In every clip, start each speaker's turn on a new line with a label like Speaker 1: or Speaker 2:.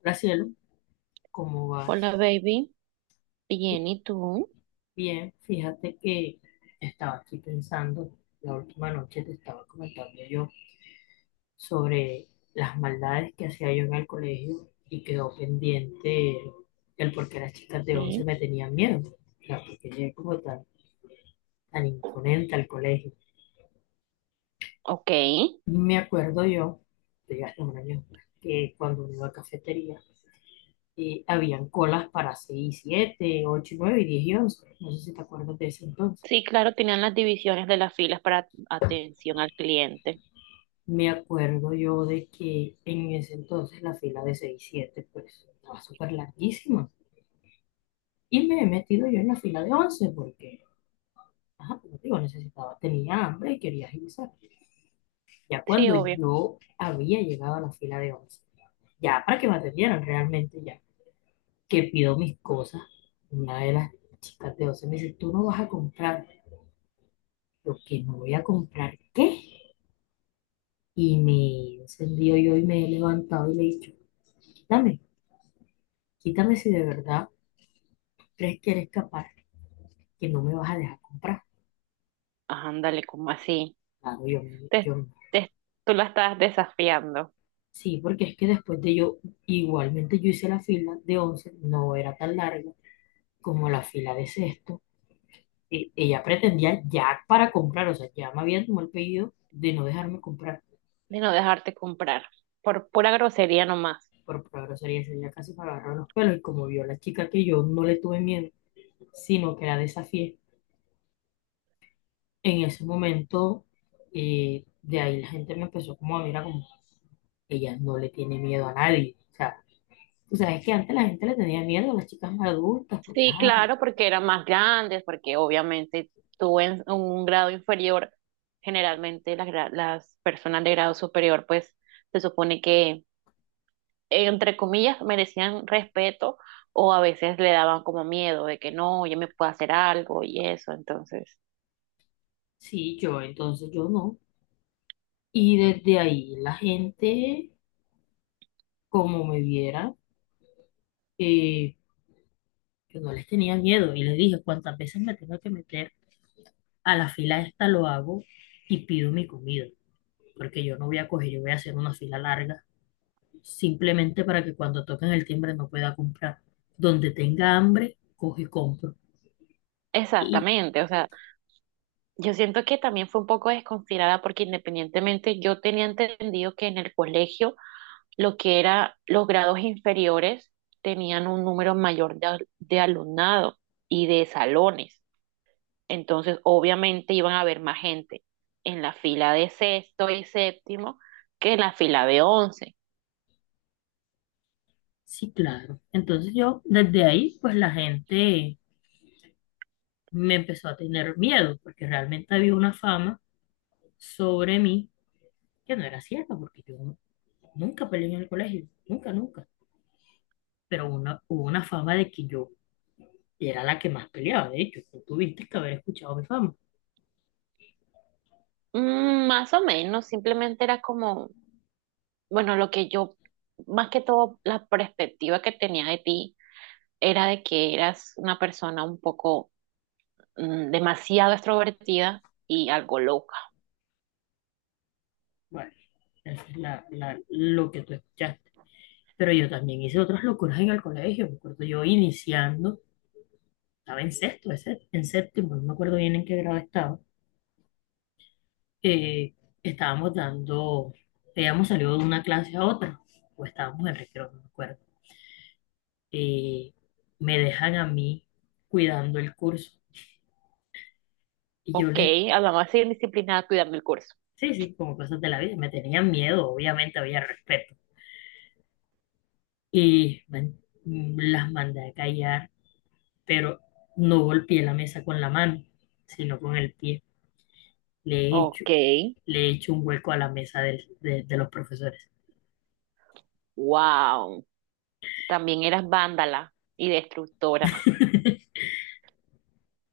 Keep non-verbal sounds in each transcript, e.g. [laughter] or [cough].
Speaker 1: Graciela, ¿cómo vas?
Speaker 2: Hola, baby. Bien, ¿y tú?
Speaker 1: Bien, fíjate que estaba aquí pensando, la última noche te estaba comentando yo sobre las maldades que hacía yo en el colegio y quedó pendiente el por qué las chicas de 11
Speaker 2: Sí,
Speaker 1: me tenían miedo, o sea, porque llegué como tan, tan imponente al colegio.
Speaker 2: ok.
Speaker 1: Me acuerdo yo, de hasta un año después, que cuando me iba a cafetería, habían colas para 6, 7, 8, 9, 10 y 11. No sé si te acuerdas de ese entonces.
Speaker 2: Sí, claro, tenían las divisiones de las filas para atención al cliente.
Speaker 1: Me acuerdo yo de que en ese entonces la fila de seis siete pues estaba súper larguísima. Y me he metido yo en la fila de 11 porque, ajá, como digo, necesitaba, tenía hambre y quería agilizar. Ya
Speaker 2: Sí,
Speaker 1: cuando
Speaker 2: obvio.
Speaker 1: yo había llegado a la fila de 11 ya para que me atendieran realmente ya, que pido mis cosas, una de las chicas de 11 me dice, tú no vas a comprar. Yo, ¿que no voy a comprar qué? Y me he encendido yo y me he levantado y le he dicho, quítame, quítame si de verdad crees que eres capaz, que no me vas a dejar comprar.
Speaker 2: Ah, ándale, como así.
Speaker 1: Claro,
Speaker 2: Te, te- tú la estás desafiando
Speaker 1: sí, porque es que después de yo, igualmente yo hice la fila de 11 no era tan larga como la fila de sexto. Ella pretendía ya para comprar, o sea, ya me había tomado el pedido de no dejarme comprar.
Speaker 2: de no dejarte comprar por pura grosería nomás.
Speaker 1: Por pura grosería, ese día casi me agarró los pelos y como vio la chica que yo no le tuve miedo, sino que la desafié, en ese momento, de ahí la gente me empezó como a mirar como, ella no le tiene miedo a nadie. O sea, tú sabes que antes la gente le tenía miedo a las chicas más adultas, porque,
Speaker 2: Sí,
Speaker 1: ah, pues,
Speaker 2: claro, porque eran más grandes, porque obviamente tú en un grado inferior, generalmente las, las personas de grado superior, pues se supone que, entre comillas, merecían respeto o a veces le daban como miedo de que no, yo me puedo hacer algo y eso. Entonces,
Speaker 1: sí, yo, entonces yo no. Y desde ahí la gente, como me viera, eh, yo no les tenía miedo. Y les dije, cuántas veces me tengo que meter a la fila esta lo hago y pido mi comida, porque yo no voy a coger, yo voy a hacer una fila larga, simplemente para que cuando toquen el timbre no pueda comprar. Donde tenga hambre, cojo y compro. Y
Speaker 2: exactamente, o sea, yo siento que también fue un poco desconsiderada porque independientemente yo tenía entendido que en el colegio lo que era los grados inferiores tenían un número mayor de, de alumnado y de salones. Entonces, obviamente iban a haber más gente en la fila de sexto y séptimo que en la fila de once.
Speaker 1: sí, claro. Entonces yo, desde ahí, pues la gente me empezó a tener miedo porque realmente había una fama sobre mí que no era cierta, porque yo nunca peleé en el colegio, nunca, nunca. Pero una, hubo una fama de que yo era la que más peleaba, de hecho, tú tuviste que haber escuchado mi fama.
Speaker 2: Mm, más o menos, simplemente era como, bueno, lo que yo, más que todo, la perspectiva que tenía de ti era de que eras una persona un poco demasiado extrovertida y algo loca.
Speaker 1: Bueno, esa es lo que tú escuchaste. Pero yo también hice otras locuras en el colegio, me acuerdo yo iniciando, estaba en sexto, en séptimo, no me acuerdo bien en qué grado estaba, eh, estábamos dando, habíamos salido de una clase a otra, o estábamos en recreo, no me acuerdo, eh, me dejan a mí cuidando el curso. Y yo
Speaker 2: Ok,
Speaker 1: les,
Speaker 2: además, más indisciplinada cuidando el curso.
Speaker 1: sí, sí, como cosas de la vida, me tenían miedo, obviamente había respeto. Y las mandé a callar, pero no golpeé la mesa con la mano, sino con el pie. Le he hecho,
Speaker 2: Ok,
Speaker 1: le he hecho un hueco a la mesa de los profesores.
Speaker 2: wow. También eras vándala y destructora.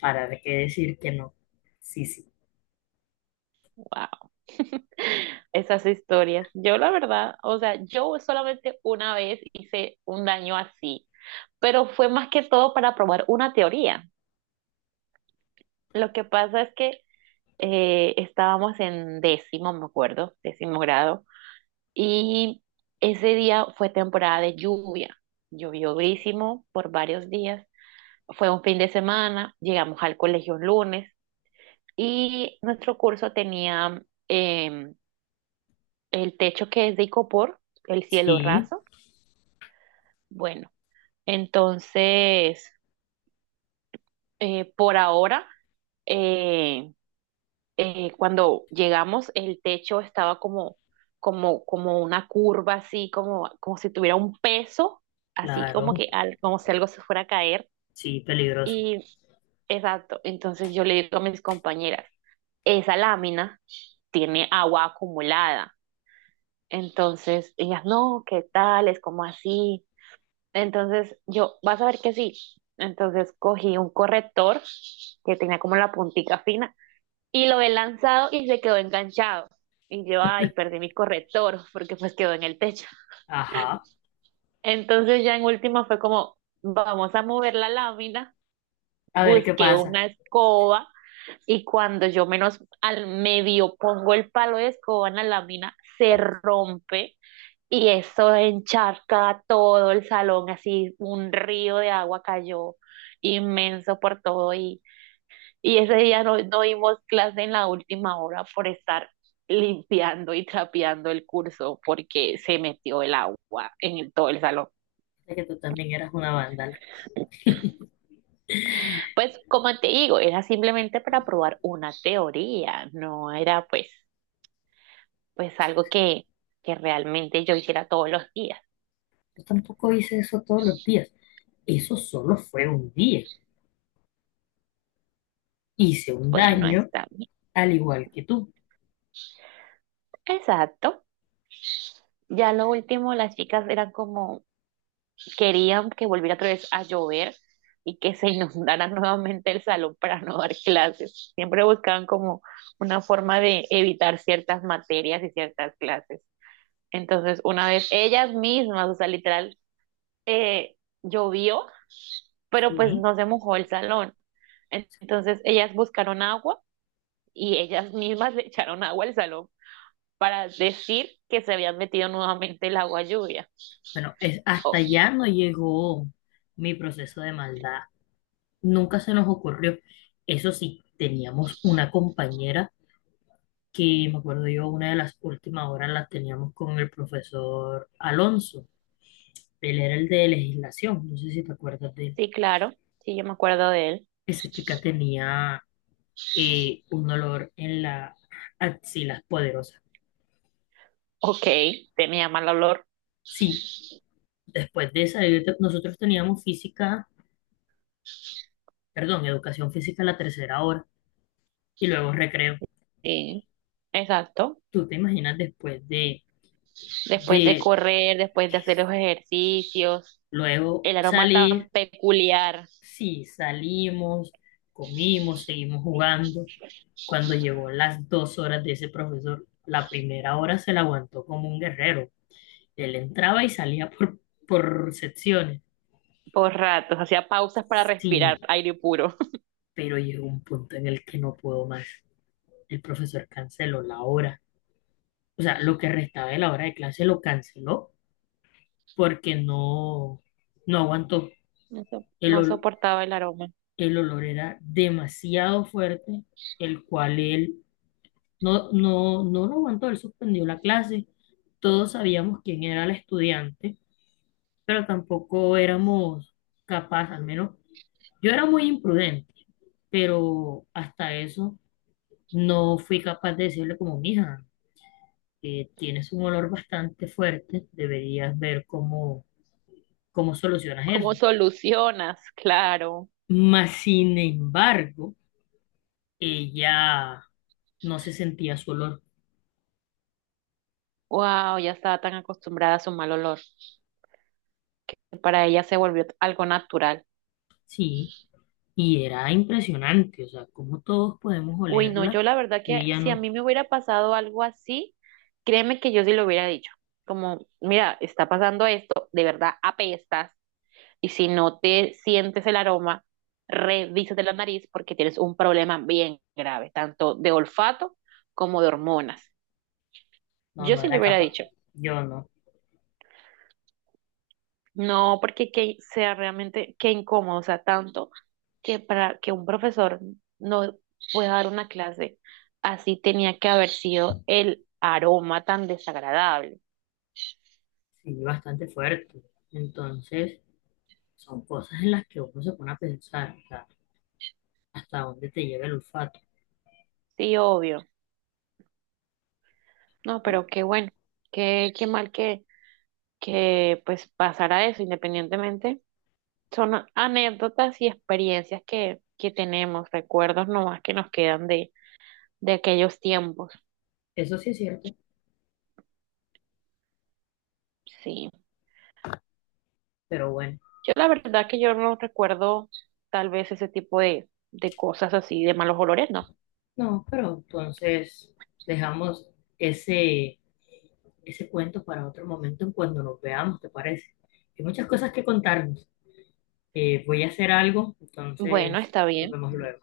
Speaker 1: ¿Para qué decir que no? Sí, sí.
Speaker 2: Wow. [laughs] Esas historias. Yo la verdad, o sea, yo solamente una vez hice un daño así, pero fue más que todo para probar una teoría. Lo que pasa es que estábamos en décimo, me acuerdo, décimo grado, y ese día fue temporada de lluvia. Llovió durísimo por varios días. Fue un fin de semana, llegamos al colegio un lunes. Y nuestro curso tenía em, el techo que es de icopor, el cielo
Speaker 1: Sí,
Speaker 2: raso. Bueno, entonces, por ahora, eh, cuando llegamos, el techo estaba como, como, como una curva, así como, como si tuviera un peso, así como
Speaker 1: claro,
Speaker 2: que como si algo se fuera a caer.
Speaker 1: sí, peligroso.
Speaker 2: Y exacto, entonces yo le digo a mis compañeras, esa lámina tiene agua acumulada. Entonces, ellas, no, ¿qué tal? Es como así. Entonces, yo, vas a ver que sí. Entonces, cogí un corrector que tenía como la puntica fina y lo he lanzado y se quedó enganchado. Y yo, ay, perdí mi corrector porque pues quedó en el techo.
Speaker 1: Ajá.
Speaker 2: Entonces, ya en última fue como, vamos a mover la lámina.
Speaker 1: A ver qué
Speaker 2: Busqué
Speaker 1: pasa.
Speaker 2: una escoba y cuando yo menos al medio pongo el palo de escoba en la lámina, se rompe. Y eso encharca todo el salón, así un río de agua cayó inmenso por todo y ese día no, no dimos clase en la última hora por estar limpiando y trapeando el curso porque se metió el agua en todo el salón.
Speaker 1: Es que tú también eras una vándala.
Speaker 2: Pues como te digo, era simplemente para probar una teoría, no era pues, pues algo que realmente yo hiciera todos los días.
Speaker 1: Yo tampoco hice eso todos los días. Eso solo fue un día. Hice un
Speaker 2: Bueno,
Speaker 1: daño
Speaker 2: está bien.
Speaker 1: al igual que tú.
Speaker 2: Exacto. Ya lo último, las chicas eran como, querían que volviera otra vez a llover y que se inundara [laughs] nuevamente el salón para no dar clases. Siempre buscaban como una forma de evitar ciertas materias y ciertas clases. Entonces, una vez ellas mismas, o sea, literal, eh, llovió, pero pues
Speaker 1: Sí.
Speaker 2: no se mojó el salón. Entonces, ellas buscaron agua y ellas mismas [laughs] le echaron agua al salón para decir que se habían metido nuevamente el agua lluvia.
Speaker 1: Bueno, es,
Speaker 2: Oh,
Speaker 1: hasta allá no llegó mi proceso de maldad. Nunca se nos ocurrió. Eso sí, teníamos una compañera que, me acuerdo yo, una de las últimas horas las teníamos con el profesor Alonso. Él era el de legislación. No sé si te acuerdas de él.
Speaker 2: sí, claro, sí, yo me acuerdo de él.
Speaker 1: Esa chica tenía, un dolor en las axilas poderosas.
Speaker 2: Ok, tenía mal olor.
Speaker 1: Sí, después de esa, nosotros teníamos física, perdón, educación física a la tercera hora y luego recreo.
Speaker 2: Sí, exacto.
Speaker 1: ¿Tú te imaginas después
Speaker 2: Después de
Speaker 1: de
Speaker 2: correr, después de hacer los ejercicios,
Speaker 1: luego
Speaker 2: el aroma tan
Speaker 1: salir?
Speaker 2: peculiar.
Speaker 1: Sí, salimos, comimos, seguimos jugando. Cuando llegó las dos horas de ese profesor, la primera hora se la aguantó como un guerrero. Él entraba y salía por secciones.
Speaker 2: Por ratos, hacía pausas para respirar
Speaker 1: Sí,
Speaker 2: aire puro. [laughs]
Speaker 1: pero llegó un punto en el que no puedo más. El profesor canceló la hora, o sea, lo que restaba de la hora de clase lo canceló porque no, no aguantó.
Speaker 2: No,
Speaker 1: El,
Speaker 2: no
Speaker 1: ol-
Speaker 2: soportaba el aroma.
Speaker 1: el olor era demasiado fuerte, el cual él no, no, no lo aguantó, él suspendió la clase. Todos sabíamos quién era el estudiante, pero tampoco éramos capaces, al menos yo era muy imprudente, pero hasta eso no fui capaz de decirle como, mija, que tienes un olor bastante fuerte, deberías ver cómo ¿cómo solucionas
Speaker 2: ¿Cómo
Speaker 1: eso?
Speaker 2: solucionas? Claro.
Speaker 1: Mas, sin embargo, ella no se sentía su olor.
Speaker 2: Wow, ya estaba tan acostumbrada a su mal olor. Que Para ella se volvió algo natural.
Speaker 1: Sí, y era impresionante, o sea, como todos podemos
Speaker 2: Uy, no,
Speaker 1: olerla
Speaker 2: yo la verdad
Speaker 1: y
Speaker 2: que
Speaker 1: ella
Speaker 2: si a
Speaker 1: no,
Speaker 2: mí me hubiera pasado algo así, créeme que yo sí lo hubiera dicho. Como, mira, está pasando esto, de verdad apestas, y si no te sientes el aroma, revísate la nariz porque tienes un problema bien grave, tanto de olfato como de hormonas. Yo
Speaker 1: no
Speaker 2: sí lo
Speaker 1: era
Speaker 2: hubiera
Speaker 1: capaz.
Speaker 2: dicho.
Speaker 1: Yo no,
Speaker 2: No, porque que sea realmente, qué incómodo, o sea, tanto. Que para que un profesor no pueda dar una clase, así tenía que haber sido el aroma tan desagradable.
Speaker 1: sí, bastante fuerte. Entonces, son cosas en las que uno se pone a pensar, o sea, hasta dónde te lleva el olfato.
Speaker 2: Sí, obvio. No, pero qué bueno, qué, qué mal que pues pasara eso, independientemente. Son anécdotas y experiencias que tenemos, recuerdos nomás que nos quedan de aquellos tiempos.
Speaker 1: Eso sí es cierto,
Speaker 2: Sí.
Speaker 1: pero bueno,
Speaker 2: Yo la verdad que yo no recuerdo tal vez ese tipo de cosas así, de malos olores, no.
Speaker 1: no, pero entonces dejamos ese ese cuento para otro momento en cuando nos veamos, ¿te parece? Hay muchas cosas que contarnos. Voy a hacer algo,
Speaker 2: Bueno,
Speaker 1: entonces
Speaker 2: está
Speaker 1: nos
Speaker 2: bien.
Speaker 1: vemos luego.